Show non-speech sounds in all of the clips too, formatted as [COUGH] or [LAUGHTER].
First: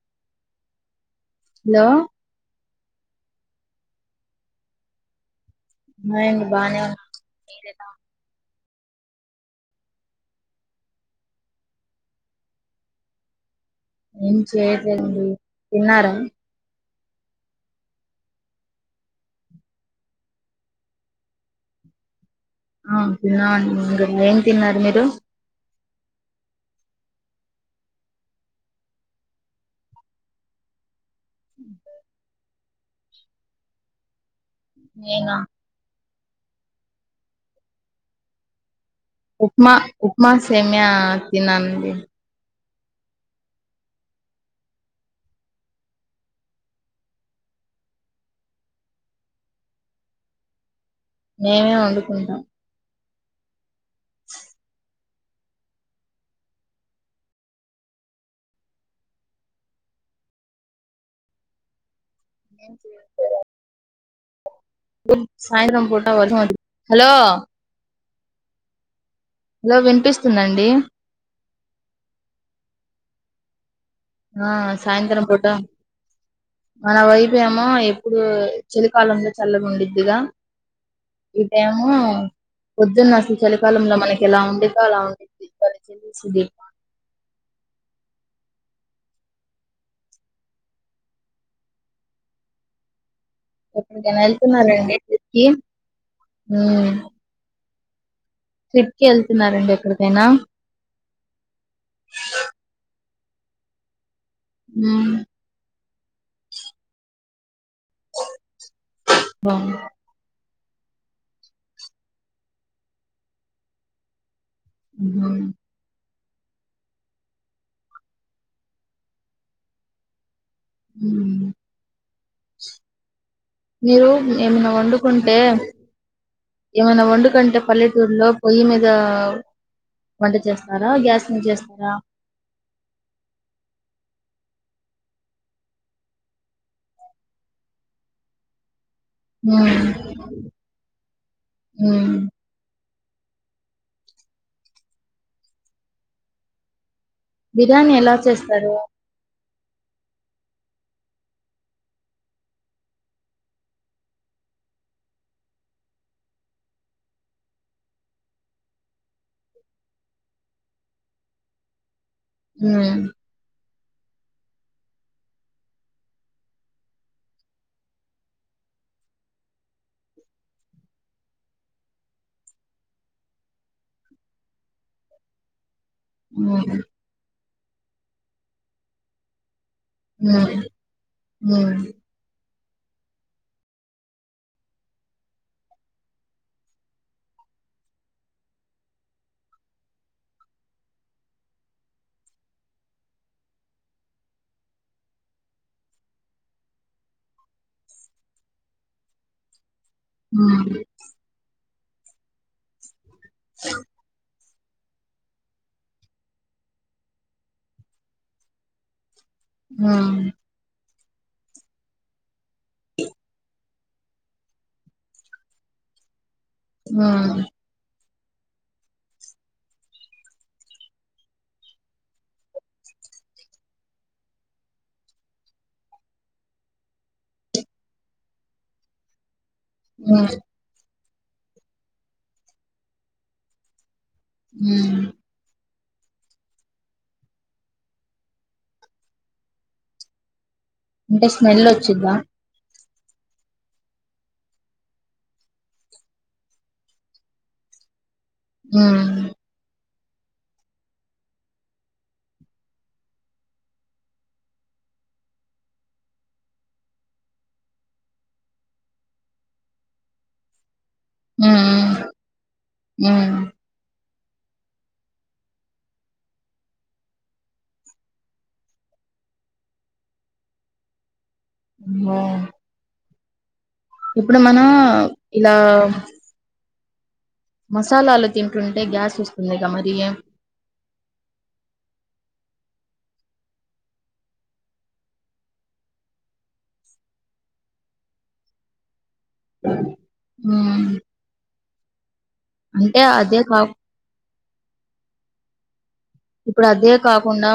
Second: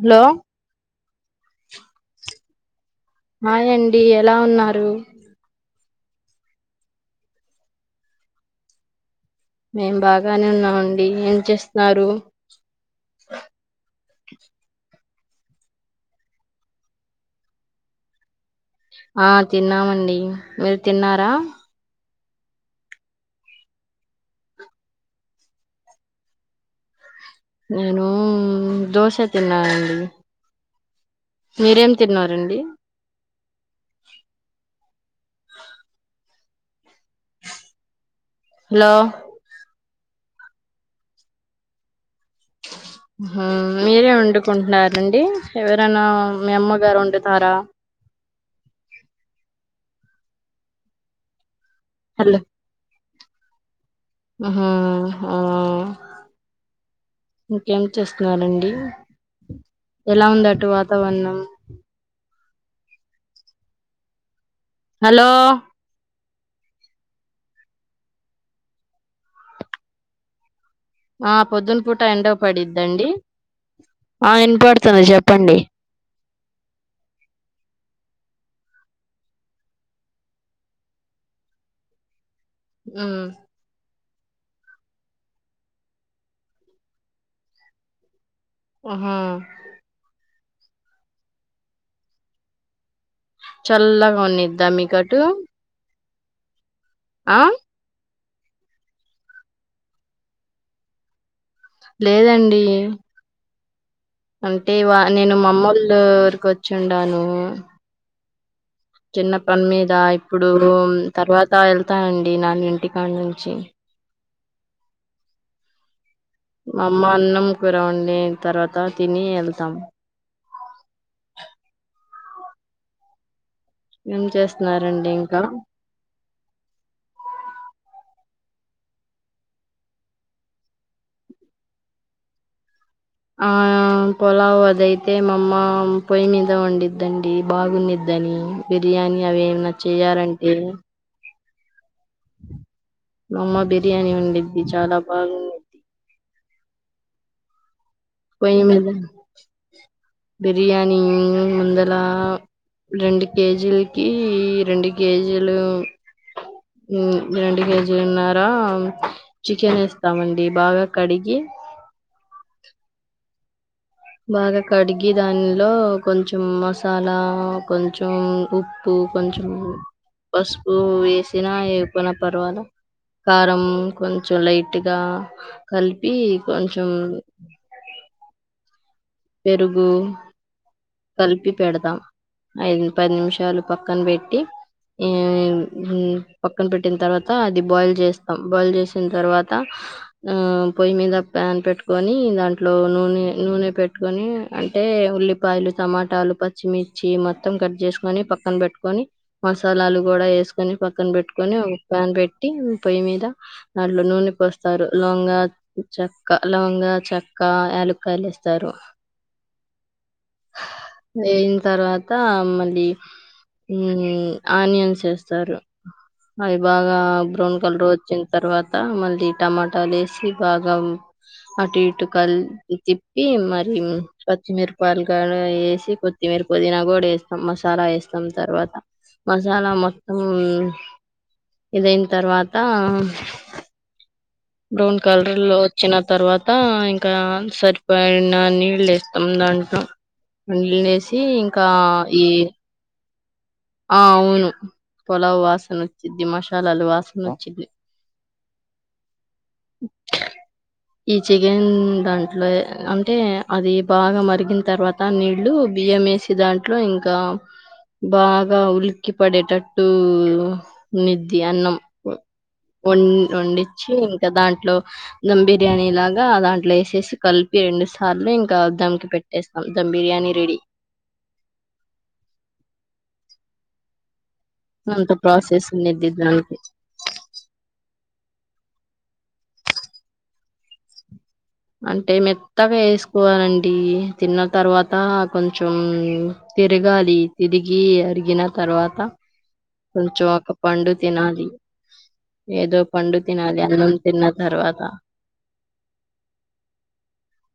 Hello hello హాయండి ఎలా ఉన్నారు మేం బానే వున్నాం మీరెలా వున్నారు మేం బాగానే ఉన్నామండి ఏం చేస్తున్నారు ఏం చేయట్లేదు తిన్నారా ఆ తిన్నామండి మీరు తిన్నారా ఆ తిన్నామండి ఇంక ఏం తిన్నారు మీరు నేను మ్ దోశ తిన్నానండి మీరేం తిన్నారండి నేనా హలో ఉప్మా ఉప్మా సేమ్య తిన్నానండి ఆహా మీరే వండుకుంటున్నారండి ఎవరన్న మీ అమ్మగారు వండుతార నేనే వండుకుంట హ్మ్మ్ మ్మ్ ఆ ఇంకేం చేస్తున్నారండి ఎలా ఉండదటు వాతావరణం ఏం చేయ హలో సాయత్రం పూ ఎవర్నో అడుగు హలో వినిపిస్తుందండి ఆ పొద్దున పూట ఎండ పడిద్దండి ఆ వినపడుతుంది సాయంత్రం పూట చెప్పండి మన వైపు ఏమో ఎప్పుడు చలికాలంలో చల్ల ఉండిద్దుగా ఈటు ఏమో పొద్దున్న అసలు చలికాలంలో మనకి ఎలా వండితే అలా ఉండిద్ది [INAUDIBLE] హ్మ్మ్ ఎక్కడికైనా చల్లగా ఉన్నిద్దా మీకటు హ్మ్మ్ ఆ ట్రిప్ కి వెళ్తున్నారండి ఎక్కడికైనా లేదండి అంటే వా హ్మ్ నేను మామ్మలో ఉరికి ఓచ్చిండాను చిన్న పని మీద ఇప్పుడు ఇప్పుడు తర్వాత వెళ్తానండి నన్న ఇంటికాడి నుంచి హ్మ్మ్ మా అమ్మ అన్నం కూర వండిం తర్వాత తిని ఎళ్తాం మీరు ఏం ఏమైనా చేస్తున్నారండి వండుకుంటే ఇంకా ఏమైనా వండుకంటే పల్లె త్తూర్లో పొయ్యి మీద వంట చేస్తారా గ్యాస్ మీద చేస్తారా ఆ పొలావు అద అయితే మా అమ్మ పొయ్యి మీదే వండిద్దండి బాగునీద్దని బిర్యానీ అవి ఏమనా చేయాలంటే హ్మ్మ్ మా అమ్మ బిర్యానీ ఒండుద్దీ చాలా బాగుండేనిద్ది బిర్యానీ ఎలా పొయ్యి చేస్తారు మీద బిర్యానీ ముందల రెండు కేజీకి రెండు కేజీలు మ్మ్ రెండు కేజీలున్నార చికెన్ ఏస్తామండి బాగా కడిగి హ్మ్మ్ బాగా కడిగి దానిలో కొంచెం మసాలా కొంచెం ఉప్పు కొంచెం పసుపు వేసినా ఎయకపోయిన పర్వాల కారం కొంచెం లైట్గా కలిపి హ్మ్ కొంచెం పెరుగు గు హ్మ్ కలిపి హ్మ్ పెడదాం ఐదు పది నిమిషాలు పక్కన పెట్టి, మ్మ్ పక్కన పెట్టిన తర్వాత అది బాయిల్ చేస్తాం, బాయిల్ చేసిన తర్వాత ఆ పొయ్యి మీద ప్యాన్ పెట్టుకొని దాంట్లో నూనె నూనె పెట్ కొని అంటే ఉల్లిపాయలు, టమాటాలు, పచ్చిమిర్చి, మొత్తం కట్ చేసుకొని పక్కన పెట్టుకొని మ సాలాలు కూడా హ్మ్ వేసుకొని పక్కన పెట్టుకొని ప్యాన్ పెట్టి పొయ్యి మీ ద దాంట్లో నూనె పోస్ స్తారు లోంగ, చెక్క, లవంగ, చెక్క, యాలుక్కాయలు ఇస్తారు మా అయిన తర్వాత అదీ ఈ ఆనియన్స్ వేస్తారు అవి బాగా హ్మ్ బ్రౌన్ కలర్ వచ్చిన తర్వాత మళ్ళీ టమాటాలు వేసి, బాగా అటు ఇటు కల్ తిప్పీ మ కొత్తిమిరపలు కాడ వేసి కొత్తిమీర, పుదీనా కూడా వేస్తాం మసాలా వేస్తాం. తర్వాత మ సలా మొత్తం హ్మ్ ఇదైన తర్వాత బ్రౌన్ హ్మ్ కలర్ లో వచ్చిన తర్వాత ఇంకా సరిపోయిన నీళ్లు ఏస్తాం దాంట్లో నీళ్ళేసి అంటే స్మెల్ ఇంకా వచ్చిద్దా ఈ ఆ అవును పొలావు వాసన వచ్చిద్ది, మశాలాలు వాసన వచ్చిద్ది. హ్మ్ ఈ చికెన్ దాంట్లో అంటే అది బాగా మరిగిన తర్వాత నీళ్ళు, బియ్యం వేసి దాంట్లో ఇంకా బా గ ఉల్కిపడేటట్టు నిద్ది అన్నం హ్మ్ వం హ్మ్ వండించీ దాంట్లో ధమ్ బిర్యానీ లాగా దాంట్లో ఏసేసి కలిపి, రెండు సార్లు ఇంకా దమ్కి పెట్టేస్తాం ధమ్ బిర్యానీ రెడీ. అమ్మో ఇప్పుడు మనం అంత ఇలా ప్రాసెస్ ఉండిద్ది దానికి మసాలాలు తింటుంటే గ్యాస్ వస్తుంది గా మరియే అంటే మెత్తగా వేసుకోవాలండి. తిన్న తర్వాత కొంచెం తిరగాలి, తిరిగి అరిగిన తర్వాత కొంచం ఒక మ్మ్ పండు తినాలి ఏదో అంటే పండు అదే కా తినాలి అన్నం తిన్న తర్వాత ఇప్పుడు అదే కాకుండా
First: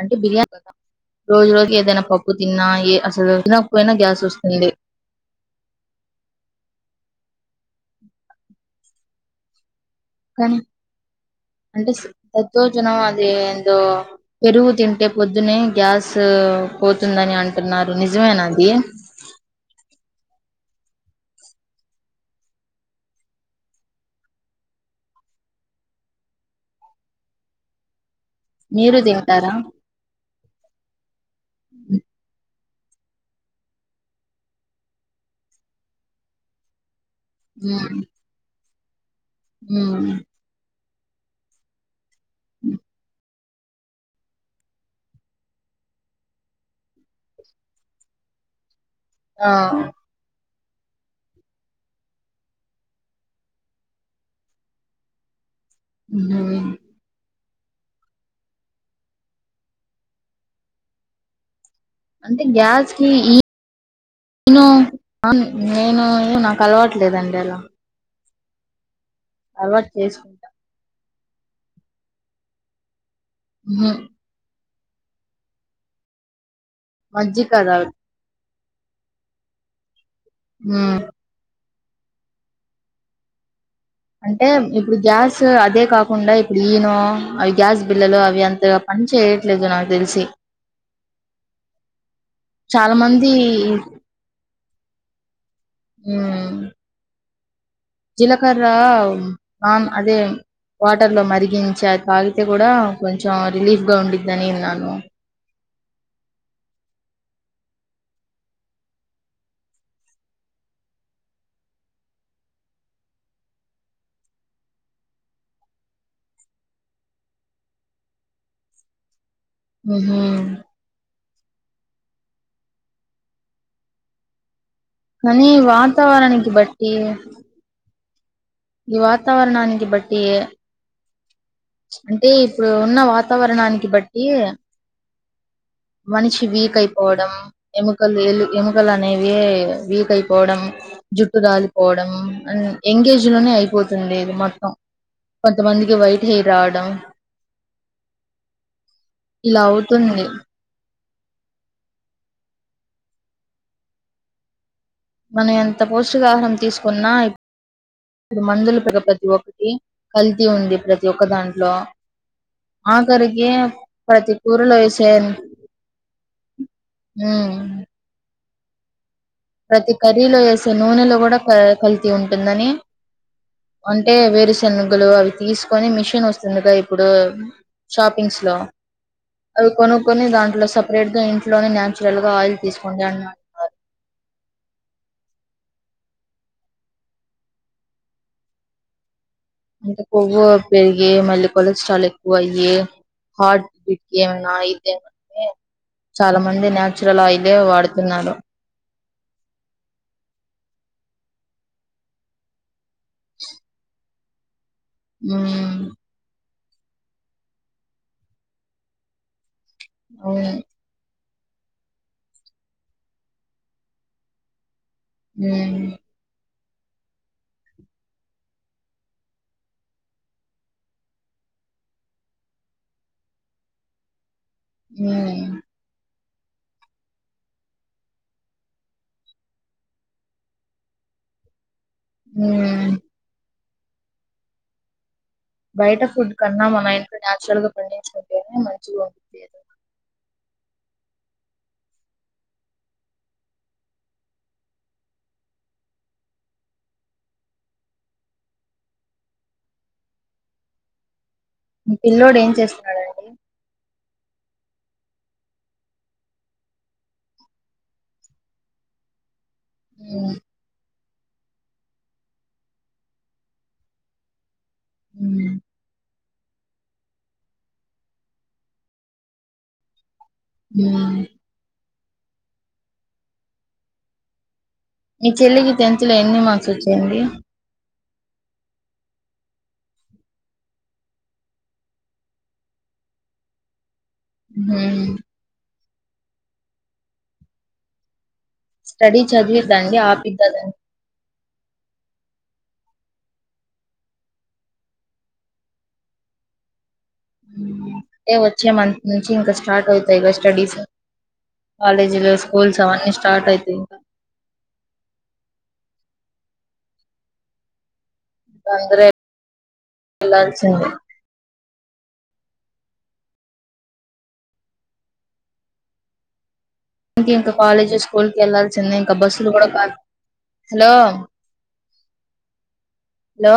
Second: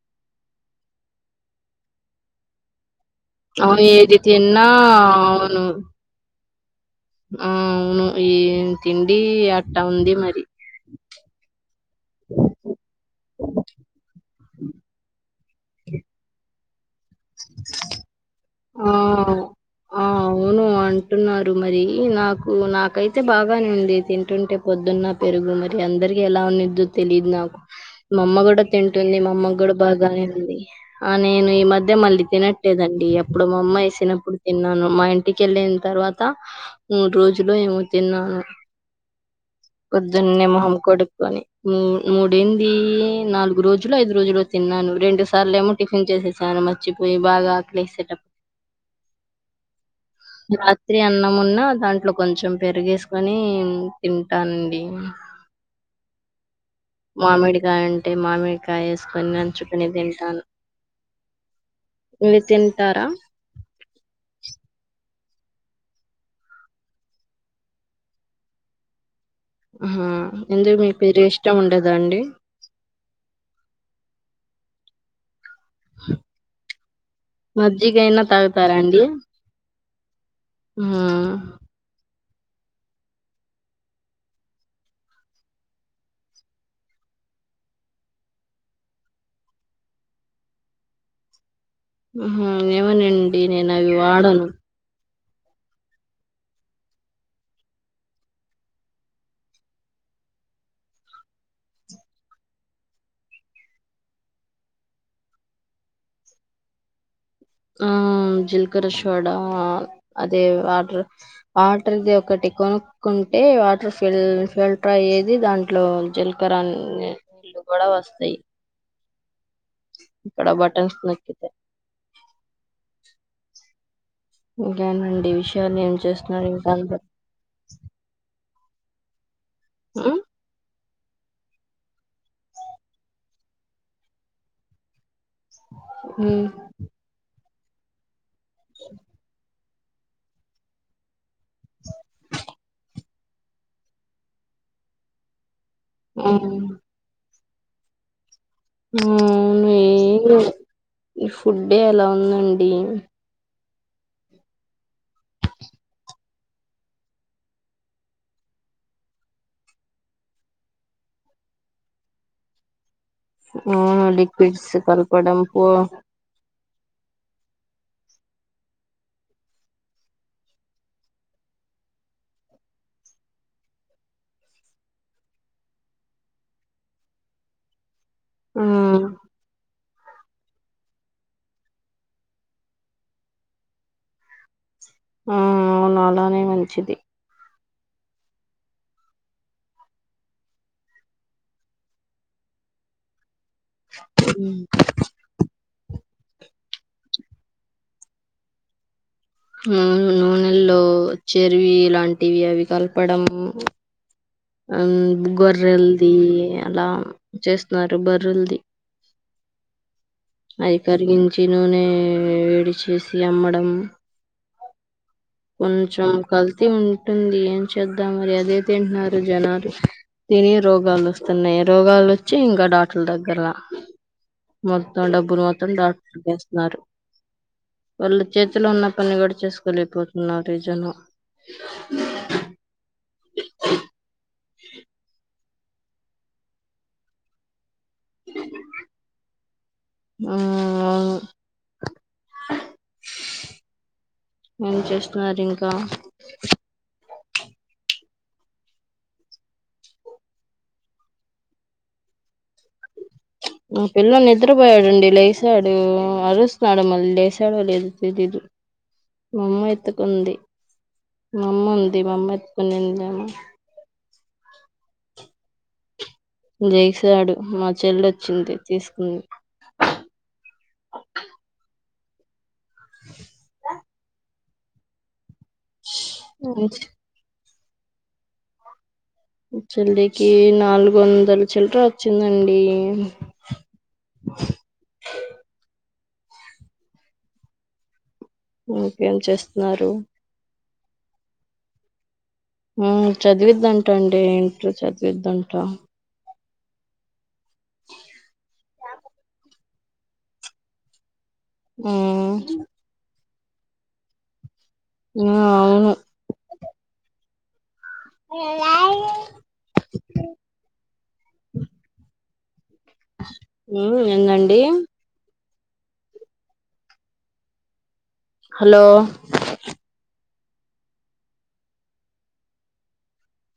అంటే బిర్యానీ కదా, రోజు రోజు ఏదైనా పప్పు తిన్నా ఏ అస్ అవును ఏది తిన్నా అవును ఆ అవును ఈ తిండి అట్టా ఉంది మరి కనీ అంటే దద్దోజనం అది ఏందో పెరుగు తింటే పొ ద్దునే గ్యాస్ పో ఉంటుందని అంటున్నారు నిజమేనా అది ఎం ఆ ఆ అవును అంటున్నారు మరి నాకు నాకైతే బాగానే ఉంది తింటుంటే పొద్దున్న పెరుగు మరి అందరికి ఎలా ఉనిద్దో తెలిదు నాకు మా అమ్మ కూడా మీరు తింటుంది మా అమ్మ తింటారా కూడా బాగానే ఉంది ఆ నేను ఈ మధ్య మళ్ళీ తినట్ లేదండి ఎప్పుడు మా అమ్మేసినప్పుడు తిన్నాను మా ఇంటి కెళ్ళిన్ తర్వాత మూడు రోజులో ఏమో మ్మ్ తిన్నాను మ్మ్ పొద్దున్నే మొహం కొడుక్ వని నీ మూడ్ ఎంది నాలుగు మూ రోజులు ఐదు రోజులు తిన్నాను రెండు సార్లు ఏమో టిఫిన్ చేసేసాను మర్చిపోయి బాగా ఆకలేసేటప్ ఆ రాత్రి అన్నంమున్న దాంట్లో కొంచెం పెరిగేసుకొని తింటానండి ఉన్నాయా మామిడికాయ అంటే మామిడికాయ వేసుకొని నంచుకుని తింటాను మీరు అంటే గ్యాస్ తింటారా? కి ఈ ఈనో ఆ నేను నాకు అలవట్లేదండి అలా అలవాటు ఆహా చేసుకుంటా ఇంగేమి పేరే ఇష్టం ఉండదా అండి ఉమ్మ్మ్ మజ్జిగ కాదా మజ్జిగయినా తాగ్ కాదండి ఉమ్ మ్మ్ అంటే ఇప్పుడు గ్యాస్ అదే కాకుండా ఇప్పుడు ఈనో అవి గ్యాస్ బిల్లలు అవి అంతగా పని చేయట్లేదు నాకు తెలిసి మ్మ్ చాలా ఏమోనండి నేను అవి వాడను హ్మ్ జీలకర్ర నాన్ అదే వాటర్ లో మరిగించి తాగితే కూడా కొంచెం రిలీఫ్గా వుండిద్దని విన్నాను ఆ జీలకర్ర శోడా అదే వాటర్ వాటర్ది ఒకటి కొనుక్కుంటే వాటర్ ఫిల్ ఫిల్టర్ అయ్యేది దాంట్లో జీలకర నీళ్ళు కూడా వస్తాయి ఉహు ఇక్కడ బటన్స్ నొక్కి ఇంకాేనండి కానీ విషన్ ఏం చేస్తున్నాడు వాతావరణానికి ఇంకా ఉండి ఇవాత్ వాతావరణానికి బట్టి అంటే ఇప్పుడు ఉన్న వాతావరణానికి బట్టి మనిషి వీక్ అయిపోవడం ఎముకల్ దీల్లు ఎముకలనేవి వీకైపోవడం జుట్ జుట్టు రాలి పోవడం అండ్ ఎంగేజ్ [INAUDIBLE] లోనే అయిపోతుందిది మొత్తం కొ ఎంత మందికి వైట్ హెయిర్రావడం మ్ అవుతుంది ఏవి ఈ ఫుడ్డే అలా ఉందండి మనం ఎంత పౌష్టికాహారం తీసుకున్నా [INAUDIBLE] మందులు కదా ప్రతి ఒక్కటి కల్తీ ఉంది ప్రతి ఒక్క దాంట్లో ఆఖరికి ఆ లిక్విడ్స్ ప్రతికూరలో ఎసే కలపడం పో ఆ మ్ ప్రతి కర్రీలో ఏసే నూనెలో కూడా క కల్తి ఉంటుందని అంటే వేరుశెనుగులు అవి తీసుకొని మిషన్ వస్తుందిగా ఇప్పుడు షాపింగ్స్ లో అవి కొనుక్కొని దాంట్లో సపరేట్ గ ఇంట్లోనే నేచరల్ గా ఆయిల్ తీసుకోండి అ అన్నారు ఆ అవును అలానే మంచిది ఇంక కొవ్వు పెరిగి మళ్ళీ కొలెస్ట్రాల్ ఎక్కువయ్యి హార్ట్ బీట్ ఏమనా అయితేేే చాలా మంది న్యాచురల్ ఆయిలే వాడుతున్నారు మ్ నూనెల్లో చెరివి ఇలాంటివి అవి క పడము అం ఉమ్ గొర్రెల్దీ అలా చేస్తున్నారు బర్రెలది అవును అయి కరిగిం చి నూనె వేడి చేసి అమ్మడం ఉమ్ కొంచెం కల్ తి ఉంటుంది ఏం చేద్దాం మరి అదే తింటున్నారు జనాలు తిని రోగాలు వస్తున్నాయి రోగాలొచ్చి ఇంకా డాక్టర్ల దగ్గరలా మొత్తం ఉమ్ డబ్బులు మొత్తం [INAUDIBLE] నారు వాళ్ళు చేతిలో ఉన్న పని కూడా చేసుకోలేకపో న్నారీ జన మ్ బయట ఫుడ్ కన్నా మనం ఇంట్లో నేచరల్ గా పండించుకుంటేనే మంచిగా ఉంటుంది అవును ఏం చేస్తున్నారింకా మీ పిల్ల్లోడు ఏం చేస్తున్నాడం మా పిల్లలు నిద్రపోయాడండి లేసాడు అరుస్తున్నాడు మళ్ళీ లేసాడో లేదో తెలీదు మామ్మ ఉమ్ ఎత్తుకుంది మామ్మ ఉంది మామ్మ ఎతుకనీందేమొ మ్ జైసాడు మా చెల్ల వచ్చింది తీసుకుంది మ్ ఆ మీ చెల్లికి టెన్త్ లో ఎన్ని మార్క్స్ వచ్చాయండి చెల్లికి నాలుగు వందల చిల్లర వచ్చిందండి హుమ్ ఇంకేం స్టడీ చదివి చేస్తున్నారు దాండి ఆపిద్ద ఆ చదివిద్దంటా అండి ఏంటో చదివిద్దంటా అంటే వచ్చే మంత్ నుంచి ఇంకా స్టార్ట్ అవుతాయి స్టడీస్ కాలేజు లు ఉమ్ స్కూల్స్ అవన్ని స్టార్ట్ అయితే ఇంకా ఆ అవును తందరే వెళ్లాల్సింది మ్ ఏందండి ఇకా ఇంకా కాలేజెస్ స్కూల్ కి హలో వెళ్ళల్సిందే ఇంకా బస్సులు కూడా కా హలో హలో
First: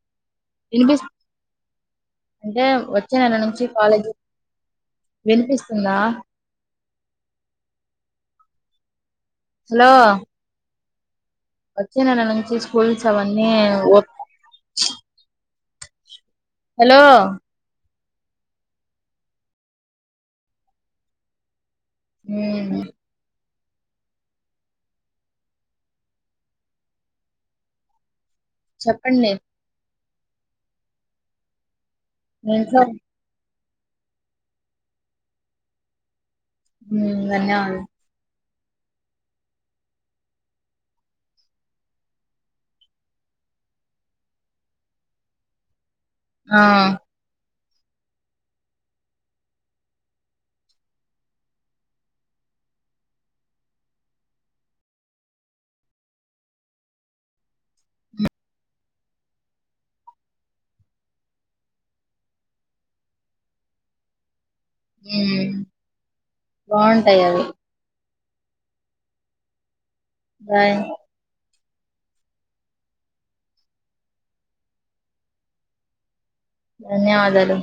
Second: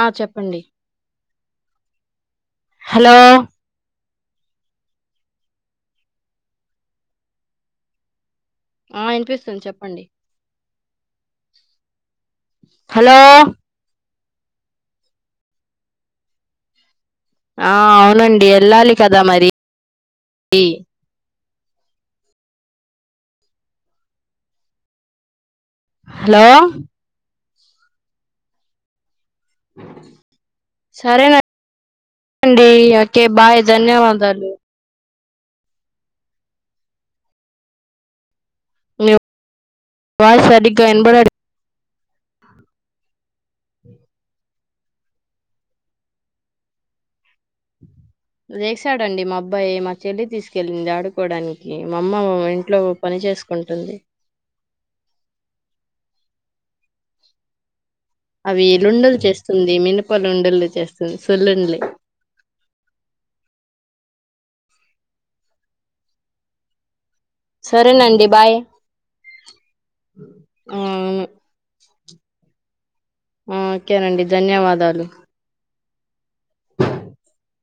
ఆ చెప్ప ఇనిపిస్ అంటే వచ్చే హలో నెల నుంచి కాలేజీ వినిపిస్తుందా ఆ వినిపిస్తుంది హలో చెప్పండి ఇ నెల నుంచి హలో స్కూల్స్వన్నీ హలో ఆ అవునండి వెళ్ళాలి కదా మరి ఈ మ్ హలో చెప్పండి సరే మీ అండి ఇంట్లో ఓకే బాయ్ ధన్యవాదాలు ధన్యవాద వాయిస్ సరిగా వినపడట్ ఆ వేసాడండి మా అబ్బాయి మా చెల్లి తీసుకెళ్లింది ఆడుకోవడానికి మా అమ్మ ఇంట్లో పని చేేసుకుంటుంది. అవి లుండలు చేస్తుంది మినపలుండలు చేస్తుంది సొల్లుంలి మ్మ్ బాగున్ సరేనండి బాయ్ బాయ్ ఆ ఓకేనండి ధన్యవాదాలు ధన్యవాదాలు